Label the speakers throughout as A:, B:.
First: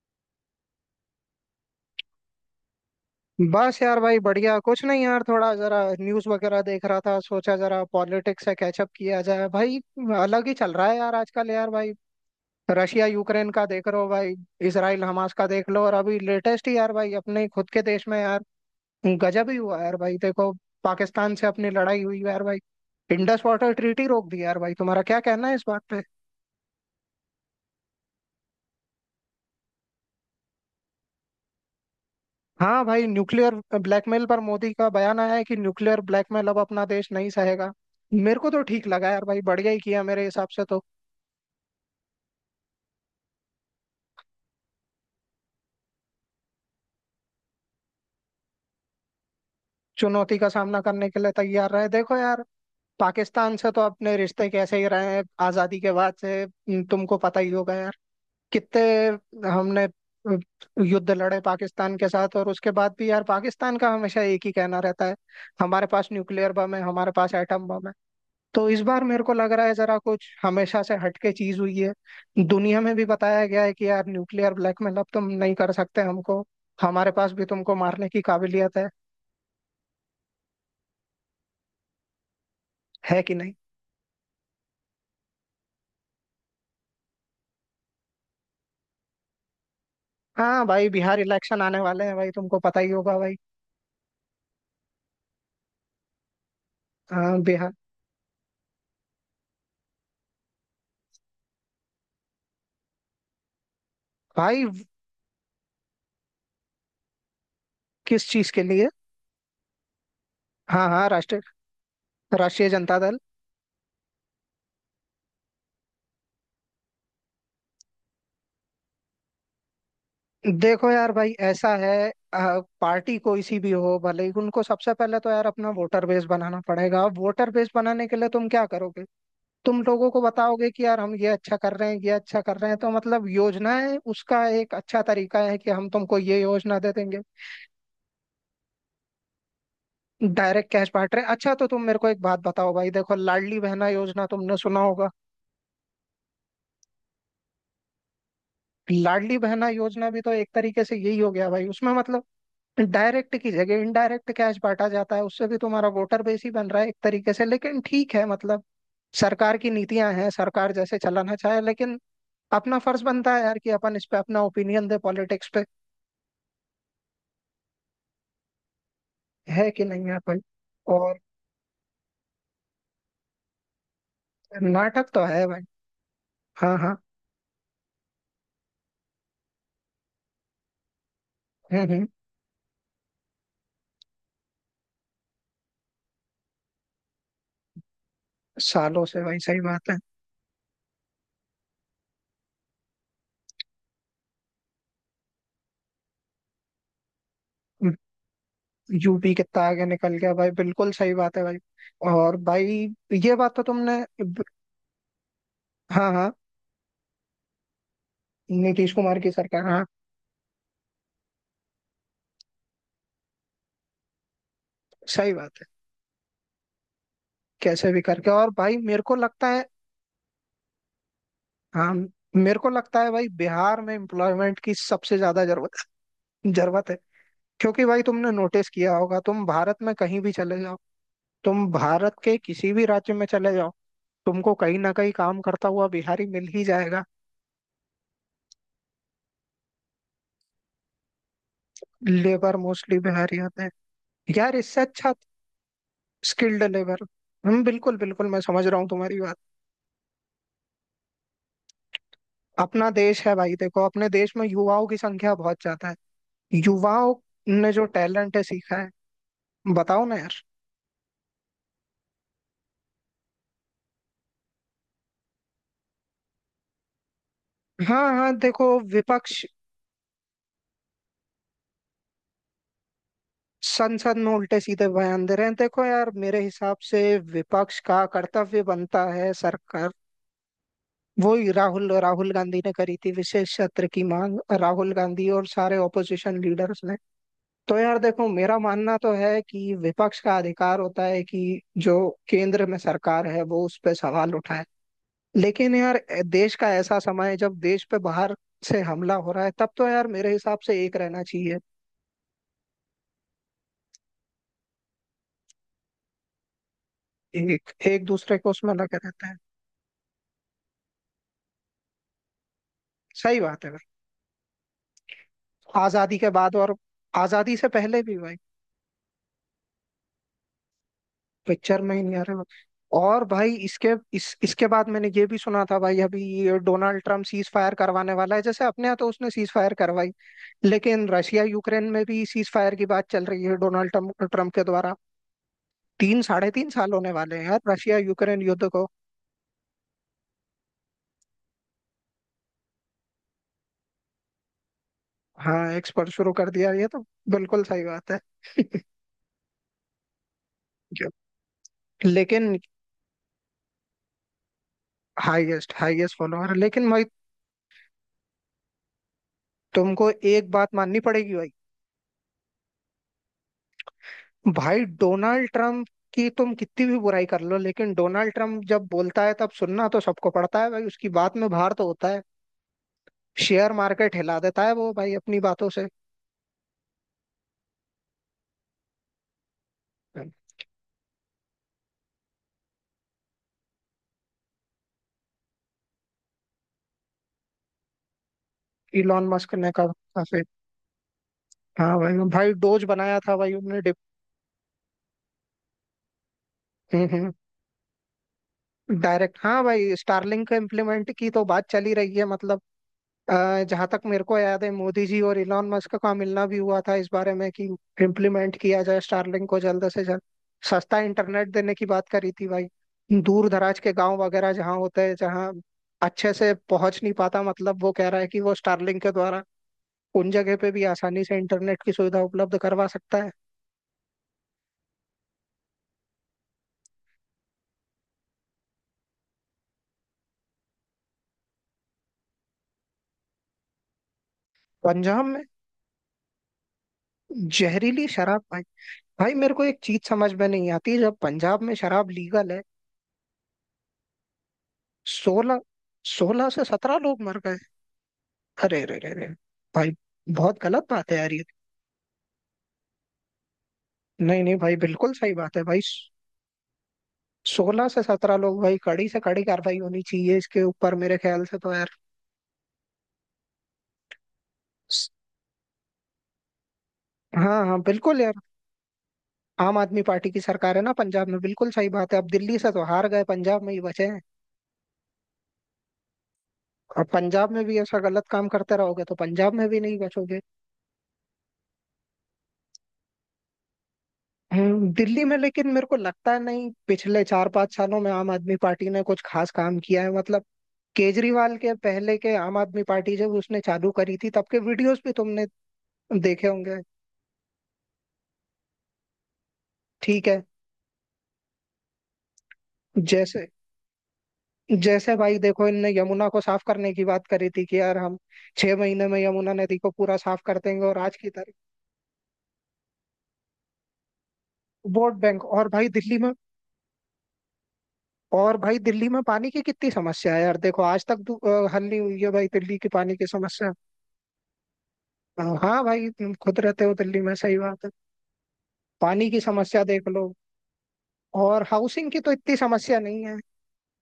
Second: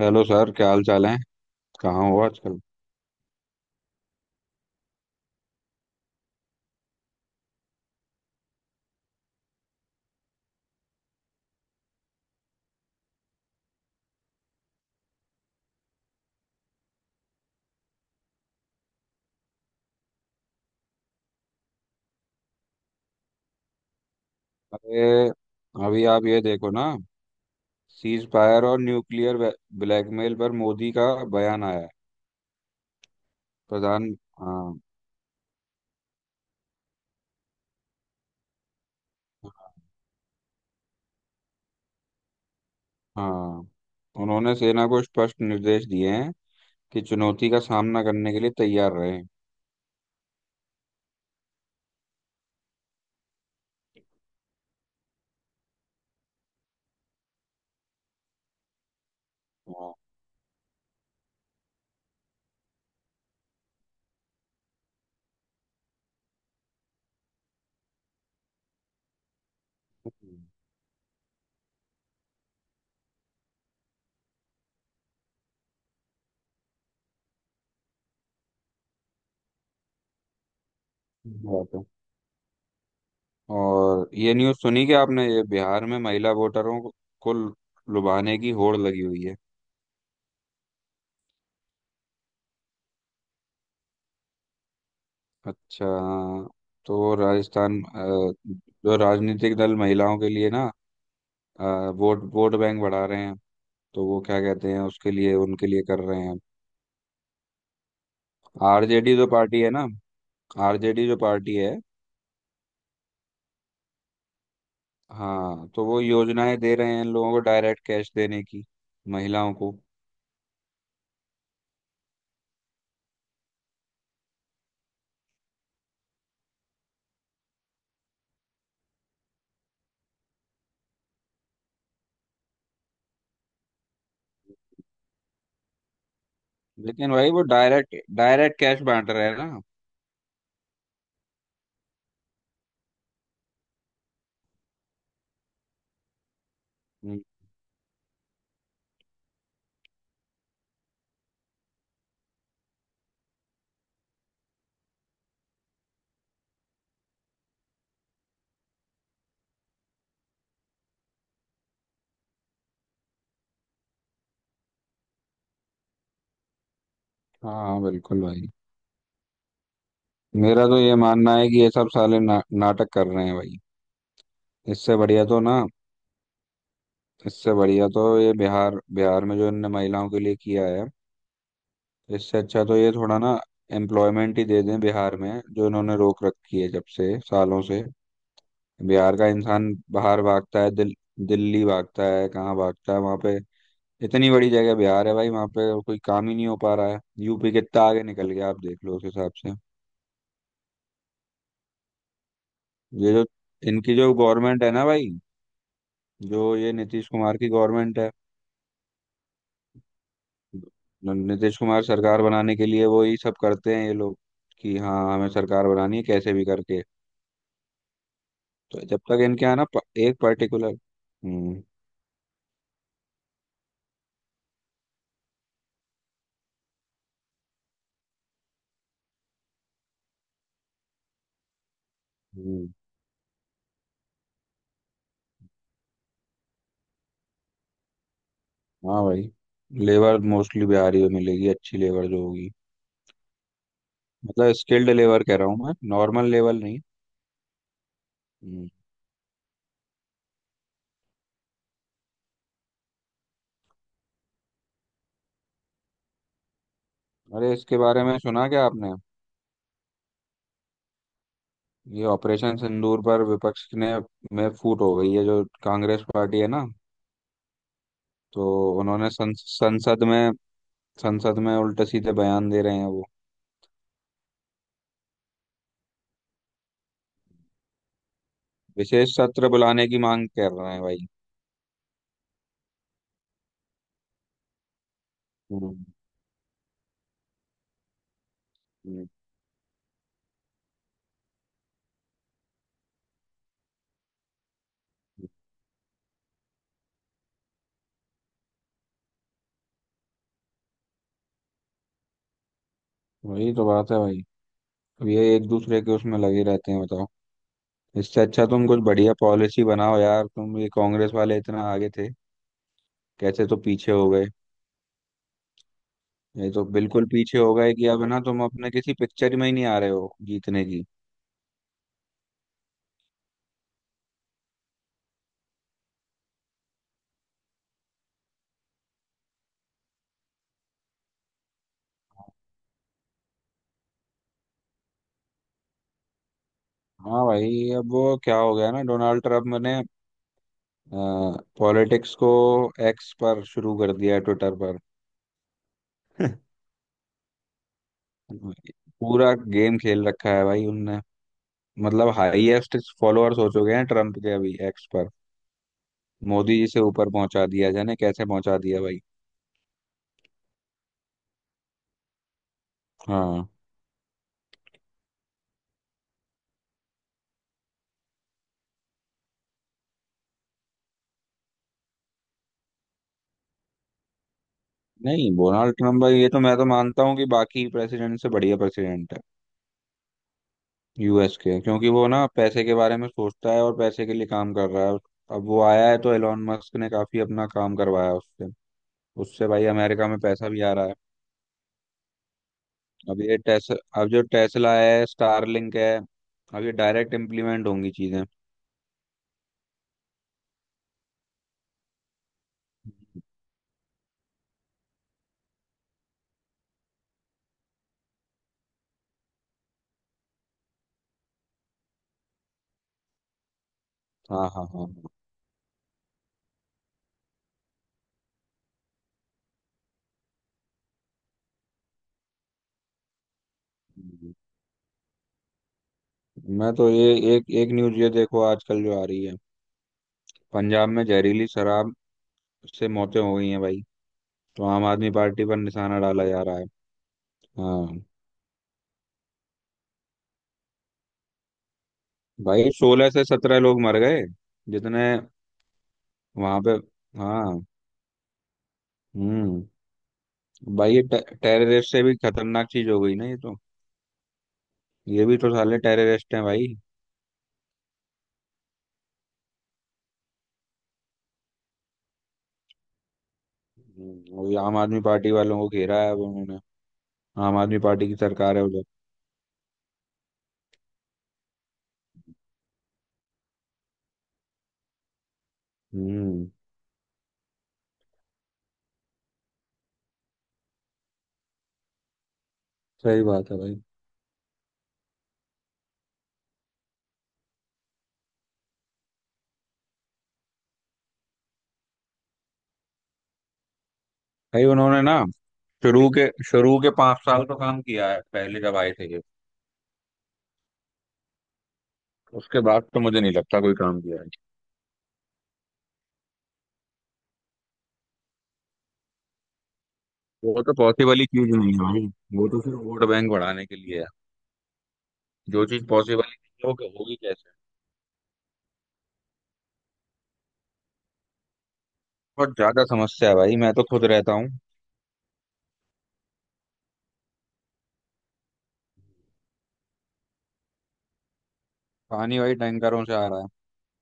A: Hello sir, क्या हाल चाल है। कहाँ हो आजकल।
B: बस यार भाई, बढ़िया। कुछ नहीं यार, थोड़ा जरा न्यूज़ वगैरह देख रहा था, सोचा जरा पॉलिटिक्स से कैचअप किया जाए भाई। अलग ही चल रहा है यार आजकल यार भाई। रशिया यूक्रेन का देख रहे हो भाई? इसराइल हमास का देख लो, और अभी लेटेस्ट ही यार भाई अपने खुद के देश में यार गजब ही हुआ यार भाई, देखो। पाकिस्तान से अपनी लड़ाई हुई यार भाई। इंडस वाटर ट्रीटी रोक दी यार भाई, तुम्हारा
A: अरे,
B: क्या कहना है इस बात?
A: अभी आप ये देखो ना। सीज फायर और न्यूक्लियर ब्लैकमेल पर मोदी का बयान आया है।
B: हाँ भाई, न्यूक्लियर
A: प्रधान
B: ब्लैकमेल पर मोदी
A: हाँ
B: का बयान आया है कि न्यूक्लियर ब्लैकमेल अब अपना देश नहीं सहेगा। मेरे को तो ठीक लगा यार भाई, बढ़िया ही किया मेरे हिसाब से तो।
A: हाँ। उन्होंने सेना को स्पष्ट निर्देश दिए हैं कि चुनौती का सामना करने के लिए तैयार रहें।
B: चुनौती का सामना करने के लिए तैयार रहे, देखो यार। पाकिस्तान से तो अपने रिश्ते कैसे ही रहे हैं आजादी के बाद से, तुमको पता ही होगा यार कितने हमने
A: हाँ,
B: युद्ध लड़े पाकिस्तान के साथ। और उसके बाद भी यार पाकिस्तान का हमेशा एक ही कहना रहता है, हमारे पास न्यूक्लियर बम है, हमारे पास एटम बम है। तो इस बार मेरे को लग रहा है जरा कुछ
A: सही
B: हमेशा से हटके चीज हुई है। दुनिया में भी बताया गया है कि यार न्यूक्लियर ब्लैकमेल अब तुम नहीं कर सकते हमको, हमारे पास भी तुमको मारने की काबिलियत है।
A: बात है।
B: है कि नहीं?
A: और ये न्यूज़ सुनी क्या आपने, ये बिहार में महिला वोटरों को लुभाने की होड़ लगी हुई है।
B: हाँ भाई, बिहार इलेक्शन आने वाले हैं भाई, तुमको पता ही होगा भाई।
A: अच्छा, हाँ। तो
B: हाँ बिहार।
A: राजस्थान, जो राजनीतिक दल महिलाओं के लिए ना, अ, वोट वोट बैंक बढ़ा रहे हैं, तो वो क्या
B: भाई
A: कहते हैं उसके लिए उनके लिए कर रहे हैं।
B: किस चीज के लिए?
A: आरजेडी जो पार्टी है ना
B: हाँ
A: आरजेडी
B: हाँ,
A: जो पार्टी
B: राष्ट्रीय।
A: है।
B: जनता दल।
A: हाँ, तो वो योजनाएं दे रहे हैं इन लोगों को डायरेक्ट कैश देने की, महिलाओं को।
B: देखो यार भाई, ऐसा है पार्टी कोई सी भी हो भले ही, उनको सबसे पहले तो यार अपना वोटर बेस बनाना पड़ेगा। वोटर बेस बनाने के लिए तुम क्या करोगे? तुम लोगों को बताओगे कि यार हम ये अच्छा कर रहे हैं, ये अच्छा कर रहे हैं, तो मतलब योजनाएं उसका एक अच्छा तरीका है कि हम तुमको ये योजना दे
A: लेकिन
B: देंगे।
A: भाई वो डायरेक्ट डायरेक्ट कैश बांट रहे हैं ना।
B: डायरेक्ट कैश बांट रहे हैं, अच्छा। तो तुम मेरे को एक बात बताओ भाई, देखो लाडली बहना योजना तुमने सुना होगा।
A: हम्म।
B: लाडली बहना योजना भी तो एक तरीके से यही हो गया भाई, उसमें मतलब डायरेक्ट की जगह इनडायरेक्ट कैश बांटा जाता है। उससे भी तुम्हारा वोटर बेस ही बन रहा है एक तरीके से, लेकिन ठीक है, मतलब सरकार की नीतियां हैं, सरकार जैसे चलाना चाहे, लेकिन अपना फर्ज बनता है यार कि अपन इस पे अपना ओपिनियन दे पॉलिटिक्स पे।
A: हाँ, बिल्कुल भाई।
B: है कि नहीं है भाई?
A: मेरा तो ये
B: और
A: मानना है कि ये सब साले ना, नाटक कर रहे हैं भाई। इससे
B: नाटक तो
A: बढ़िया तो
B: है भाई।
A: ना
B: हाँ हाँ।
A: इससे बढ़िया तो ये बिहार बिहार में जो इनने महिलाओं के लिए किया है,
B: हम्म।
A: इससे अच्छा तो ये थोड़ा ना एम्प्लॉयमेंट ही दे दें। बिहार में जो इन्होंने रोक रखी है जब से, सालों से।
B: सालों
A: बिहार
B: से
A: का
B: भाई, सही
A: इंसान
B: बात है।
A: बाहर भागता है, दिल्ली भागता है, कहाँ भागता है वहाँ पे। इतनी बड़ी जगह बिहार है भाई, वहाँ पे कोई काम ही नहीं हो पा रहा है। यूपी कितना
B: हम्म,
A: आगे निकल गया आप देख लो उस हिसाब
B: यूपी
A: से।
B: कितना आगे निकल गया भाई, बिल्कुल सही बात है भाई। और भाई
A: ये जो
B: ये बात तो
A: इनकी
B: तुमने।
A: जो गवर्नमेंट है ना भाई,
B: हाँ हाँ,
A: जो ये नीतीश कुमार की गवर्नमेंट है।
B: नीतीश कुमार की सरकार, हाँ।
A: नीतीश कुमार सरकार बनाने के लिए वो ही सब करते हैं ये लोग, कि हाँ हमें
B: सही बात है।
A: सरकार बनानी है कैसे भी करके।
B: कैसे भी करके, और भाई
A: तो जब
B: मेरे को
A: तक इनके
B: लगता
A: यहाँ
B: है।
A: ना एक पर्टिकुलर।
B: हाँ। मेरे को लगता है भाई बिहार में एम्प्लॉयमेंट की सबसे ज्यादा जरूरत, जरूरत है। क्योंकि भाई, तुमने नोटिस किया होगा, तुम भारत में कहीं भी चले जाओ, तुम भारत के
A: हम्म।
B: किसी भी राज्य में चले जाओ, तुमको कहीं ना कहीं काम करता हुआ बिहारी मिल ही जाएगा।
A: हाँ भाई। लेबर मोस्टली बिहारी में मिलेगी, अच्छी लेबर जो होगी।
B: लेबर मोस्टली बिहारी होते हैं।
A: मतलब
B: यार, इससे
A: स्किल्ड
B: अच्छा
A: लेबर कह रहा हूँ मैं, नॉर्मल लेवल
B: स्किल्ड
A: नहीं।
B: लेबर। हम बिल्कुल बिल्कुल, मैं समझ
A: हम्म।
B: रहा हूँ तुम्हारी बात। अपना देश है भाई, देखो अपने देश में युवाओं की संख्या बहुत ज्यादा है। युवाओं
A: अरे,
B: ने
A: इसके
B: जो
A: बारे में
B: टैलेंट है
A: सुना क्या
B: सीखा
A: आपने,
B: है, बताओ ना यार।
A: ये ऑपरेशन सिंदूर पर विपक्ष ने में फूट हो गई है, जो कांग्रेस पार्टी है ना।
B: हाँ हाँ,
A: तो
B: देखो
A: उन्होंने
B: विपक्ष
A: संसद में, संसद में उल्टे सीधे बयान दे रहे हैं वो।
B: संसद में उल्टे सीधे बयान दे रहे हैं, देखो यार मेरे हिसाब से विपक्ष का कर्तव्य बनता
A: विशेष
B: है
A: सत्र बुलाने
B: सरकार।
A: की मांग कर रहे हैं भाई।
B: वो ही राहुल, गांधी ने करी थी विशेष सत्र की मांग, राहुल गांधी और सारे
A: हम्म,
B: ओपोजिशन लीडर्स ने। तो यार देखो, मेरा मानना
A: हम्म,
B: तो है कि विपक्ष का अधिकार होता है कि जो केंद्र में सरकार है वो उस पर सवाल उठाए।
A: हम्म।
B: लेकिन यार, देश का ऐसा समय है जब देश पे बाहर से हमला हो रहा है, तब तो यार मेरे हिसाब से एक रहना चाहिए।
A: वही तो बात है भाई, अब ये एक दूसरे के उसमें लगे रहते हैं बताओ।
B: एक एक
A: इससे
B: दूसरे
A: अच्छा
B: को
A: तुम
B: उसमें
A: कुछ
B: लगे
A: बढ़िया
B: रहते हैं।
A: पॉलिसी बनाओ यार। तुम ये कांग्रेस वाले इतना आगे थे,
B: सही
A: कैसे तो
B: बात है भाई,
A: पीछे हो गए।
B: आजादी के
A: ये
B: बाद
A: तो
B: और
A: बिल्कुल पीछे हो
B: आजादी से
A: गए कि
B: पहले
A: अब है
B: भी
A: ना,
B: भाई।
A: तुम अपने किसी पिक्चर में ही नहीं आ रहे हो जीतने की।
B: पिक्चर में ही नहीं आ रहे। और भाई इसके, इस इसके बाद मैंने ये भी सुना था भाई, अभी ये डोनाल्ड ट्रम्प सीज फायर करवाने वाला है। जैसे अपने यहाँ तो उसने सीज फायर करवाई, लेकिन रशिया यूक्रेन में भी सीज फायर की बात चल रही है डोनाल्ड ट्रम्प ट्रम्प के द्वारा। तीन साढ़े तीन साल होने
A: हाँ
B: वाले हैं यार,
A: भाई, अब
B: रशिया
A: वो क्या
B: यूक्रेन
A: हो
B: युद्ध
A: गया ना,
B: को।
A: डोनाल्ड ट्रम्प ने पॉलिटिक्स को एक्स पर शुरू कर दिया, ट्विटर पर।
B: हाँ एक्सपर्ट शुरू कर दिया ये तो, बिल्कुल सही बात है।
A: पूरा गेम खेल रखा है भाई उनने।
B: जो-
A: मतलब
B: लेकिन
A: हाईएस्ट फॉलोअर्स हो चुके हैं ट्रम्प के अभी एक्स पर।
B: Highest highest follower,
A: Modi ji से
B: लेकिन भाई
A: ऊपर पहुंचा दिया, जाने कैसे पहुंचा दिया भाई।
B: तुमको एक बात माननी पड़ेगी भाई।
A: हाँ।
B: भाई डोनाल्ड ट्रम्प की तुम कितनी भी बुराई कर लो, लेकिन डोनाल्ड ट्रम्प जब बोलता है तब सुनना तो सबको पड़ता है भाई, उसकी बात में भार तो होता है। शेयर मार्केट हिला देता है वो भाई
A: नहीं,
B: अपनी बातों
A: डोनाल्ड
B: से।
A: ट्रम्प भाई ये तो मैं तो मानता हूँ कि बाकी प्रेसिडेंट से बढ़िया प्रेसिडेंट है, यूएस के। क्योंकि वो ना पैसे के बारे में सोचता है और पैसे के लिए काम कर रहा है। अब वो आया है तो एलोन मस्क ने काफी अपना काम करवाया उससे।
B: इलॉन
A: उससे
B: मस्क
A: भाई
B: ने का
A: अमेरिका में
B: काफी।
A: पैसा भी आ रहा है।
B: हाँ भाई, भाई डोज बनाया
A: अब
B: था
A: ये
B: भाई
A: टेस
B: उनने।
A: अब जो टेस्ला है, स्टारलिंक है, अब ये डायरेक्ट इम्प्लीमेंट होंगी चीजें।
B: डायरेक्ट, हाँ भाई स्टारलिंक को इम्प्लीमेंट की तो बात चली रही है। मतलब जहां तक मेरे को याद है, मोदी जी और इलॉन मस्क का मिलना भी हुआ था इस बारे में कि इम्प्लीमेंट किया जाए स्टारलिंक को जल्द से जल्द, सस्ता इंटरनेट देने की बात करी थी भाई। दूर दराज के गांव
A: हाँ
B: वगैरह
A: हाँ
B: जहाँ
A: हाँ।
B: होते हैं, जहाँ अच्छे से पहुंच नहीं पाता, मतलब वो कह रहा है कि वो स्टारलिंक के द्वारा उन जगह पे भी आसानी से इंटरनेट की सुविधा उपलब्ध करवा सकता है।
A: हाँ। मैं तो ये एक एक न्यूज ये देखो आजकल जो आ रही है, पंजाब में जहरीली शराब से मौतें हो गई हैं भाई, तो आम आदमी
B: पंजाब में
A: पार्टी पर निशाना डाला जा रहा है। हाँ
B: जहरीली शराब भाई, भाई मेरे को एक चीज समझ में नहीं आती जब पंजाब में शराब लीगल है।
A: भाई, सोलह से सत्रह लोग मर गए, जितने
B: सोलह,
A: वहां
B: से
A: पे।
B: सत्रह लोग मर गए।
A: हाँ।
B: अरे अरे अरे अरे,
A: हम्म।
B: भाई बहुत गलत
A: भाई ये
B: बात है यार ये।
A: टेररिस्ट से भी खतरनाक चीज हो गई ना ये तो।
B: नहीं नहीं भाई, बिल्कुल
A: ये
B: सही
A: भी तो
B: बात है
A: साले
B: भाई।
A: टेररिस्ट हैं भाई।
B: सोलह से सत्रह लोग भाई, कड़ी से कड़ी कार्रवाई होनी चाहिए इसके ऊपर मेरे ख्याल से तो यार।
A: और ये आम आदमी
B: स-
A: पार्टी वालों को घेरा है अब उन्होंने। आम
B: हाँ
A: आदमी
B: हाँ,
A: पार्टी की
B: बिल्कुल यार।
A: सरकार है उधर।
B: आम आदमी पार्टी की सरकार है ना पंजाब में, बिल्कुल सही बात है। अब दिल्ली से तो हार गए, पंजाब में ही बचे हैं
A: हम्म
B: और पंजाब में भी ऐसा गलत काम करते रहोगे तो पंजाब में भी नहीं बचोगे।
A: सही बात है भाई।
B: दिल्ली में लेकिन मेरे को लगता है नहीं, पिछले चार पांच सालों में आम आदमी पार्टी ने कुछ खास काम किया है। मतलब केजरीवाल के पहले के आम आदमी पार्टी जब उसने चालू करी थी तब के
A: भाई उन्होंने
B: वीडियोस भी
A: ना,
B: तुमने
A: शुरू के
B: देखे
A: शुरू
B: होंगे,
A: के पांच साल तो काम किया है, पहले जब आए थे ये।
B: ठीक है।
A: उसके बाद तो मुझे नहीं
B: जैसे,
A: लगता कोई काम किया है।
B: जैसे भाई देखो इनने यमुना को साफ करने की बात करी थी कि यार हम छह महीने में यमुना नदी को पूरा साफ कर
A: वो तो
B: देंगे और आज
A: पॉसिबल ही
B: की तारीख।
A: चीज नहीं है भाई, वो तो सिर्फ वोट बैंक बढ़ाने के लिए है।
B: वोट बैंक,
A: जो
B: और
A: चीज
B: भाई दिल्ली
A: पॉसिबल ही
B: में,
A: नहीं है, वो होगी कैसे।
B: और भाई दिल्ली में पानी की कितनी समस्या है यार, देखो आज तक हल नहीं हुई है भाई
A: बहुत
B: दिल्ली
A: ज्यादा
B: की पानी की
A: समस्या है भाई,
B: समस्या।
A: मैं तो खुद रहता हूँ।
B: हाँ भाई, तुम खुद रहते हो दिल्ली में, सही बात है। पानी की समस्या देख लो, और हाउसिंग की तो
A: पानी वही
B: इतनी समस्या
A: टैंकरों से
B: नहीं
A: आ
B: है।
A: रहा है।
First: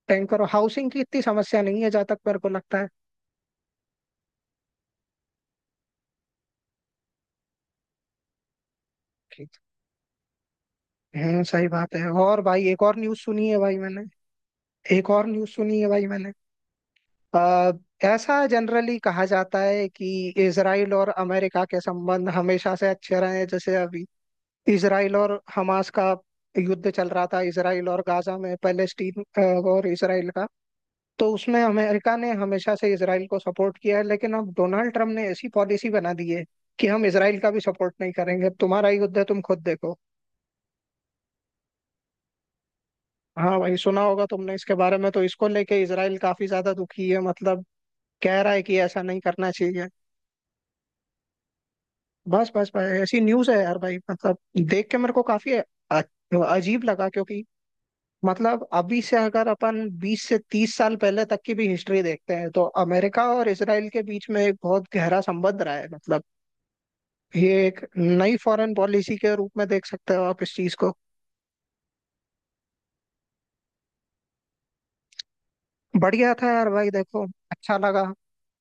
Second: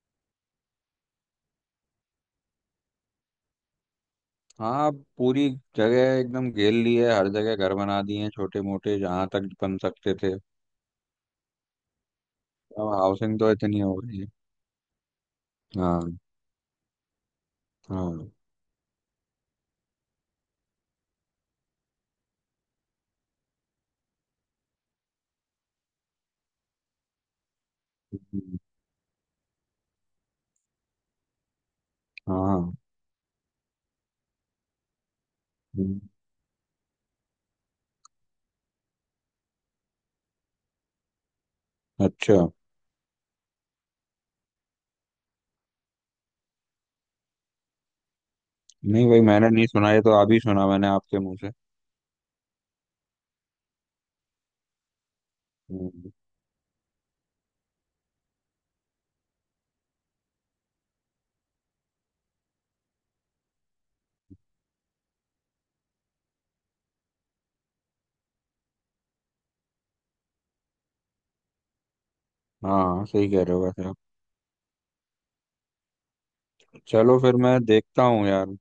B: टैंक करो, हाउसिंग की इतनी समस्या नहीं है जहां तक मेरे को लगता है,
A: हाँ, अब पूरी जगह एकदम घेर ली है, हर जगह घर बना दिए हैं छोटे मोटे जहां तक
B: ठीक।
A: बन सकते थे।
B: सही बात है। और भाई एक
A: अब
B: और न्यूज़
A: हाउसिंग
B: सुनी
A: तो
B: है भाई
A: इतनी हो
B: मैंने,
A: गई है।
B: एक और न्यूज़ सुनी है भाई
A: हाँ
B: मैंने आ,
A: हाँ।
B: ऐसा जनरली कहा जाता है कि इसराइल और अमेरिका के संबंध हमेशा से अच्छे रहे हैं। जैसे अभी इसराइल और हमास का युद्ध चल रहा था, इसराइल और गाजा में
A: हम्म,
B: पैलेस्टीन, और इसराइल का, तो उसमें अमेरिका ने
A: हाँ।
B: हमेशा से इसराइल को सपोर्ट किया है। लेकिन अब डोनाल्ड ट्रम्प ने ऐसी पॉलिसी
A: हम्म।
B: बना दी है कि हम इसराइल का भी सपोर्ट नहीं करेंगे, अब तुम्हारा ही युद्ध है तुम खुद देखो।
A: अच्छा।
B: हाँ भाई, सुना होगा तुमने इसके बारे में, तो इसको लेके इसराइल काफी ज्यादा दुखी है। मतलब कह रहा है कि ऐसा
A: नहीं
B: नहीं
A: भाई, मैंने
B: करना
A: नहीं
B: चाहिए।
A: सुना, ये तो आप ही सुना, मैंने आपके मुंह से।
B: बस बस भाई, ऐसी न्यूज है यार भाई, मतलब देख के मेरे को काफी
A: हम्म।
B: अजीब लगा, क्योंकि मतलब अभी से अगर अपन 20 से 30 साल पहले तक की भी हिस्ट्री देखते हैं तो अमेरिका और इसराइल के बीच में एक बहुत गहरा संबंध रहा है। मतलब ये एक नई फॉरेन पॉलिसी के रूप में देख सकते हो आप इस चीज को।
A: हाँ, सही कह रहे हो वैसे आप।
B: बढ़िया था यार भाई,
A: चलो
B: देखो
A: फिर मैं
B: अच्छा लगा।
A: देखता हूँ यार,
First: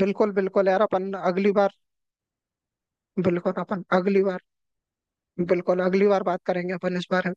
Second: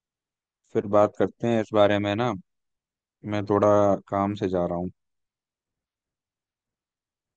B: बिल्कुल बिल्कुल यार,
A: फिर
B: अपन
A: बात करते
B: अगली
A: हैं इस
B: बार,
A: बारे में ना, मैं
B: बिल्कुल
A: थोड़ा
B: अपन अगली
A: काम
B: बार,
A: से जा रहा हूँ।
B: बिल्कुल अगली बार बात करेंगे अपन इस बारे में।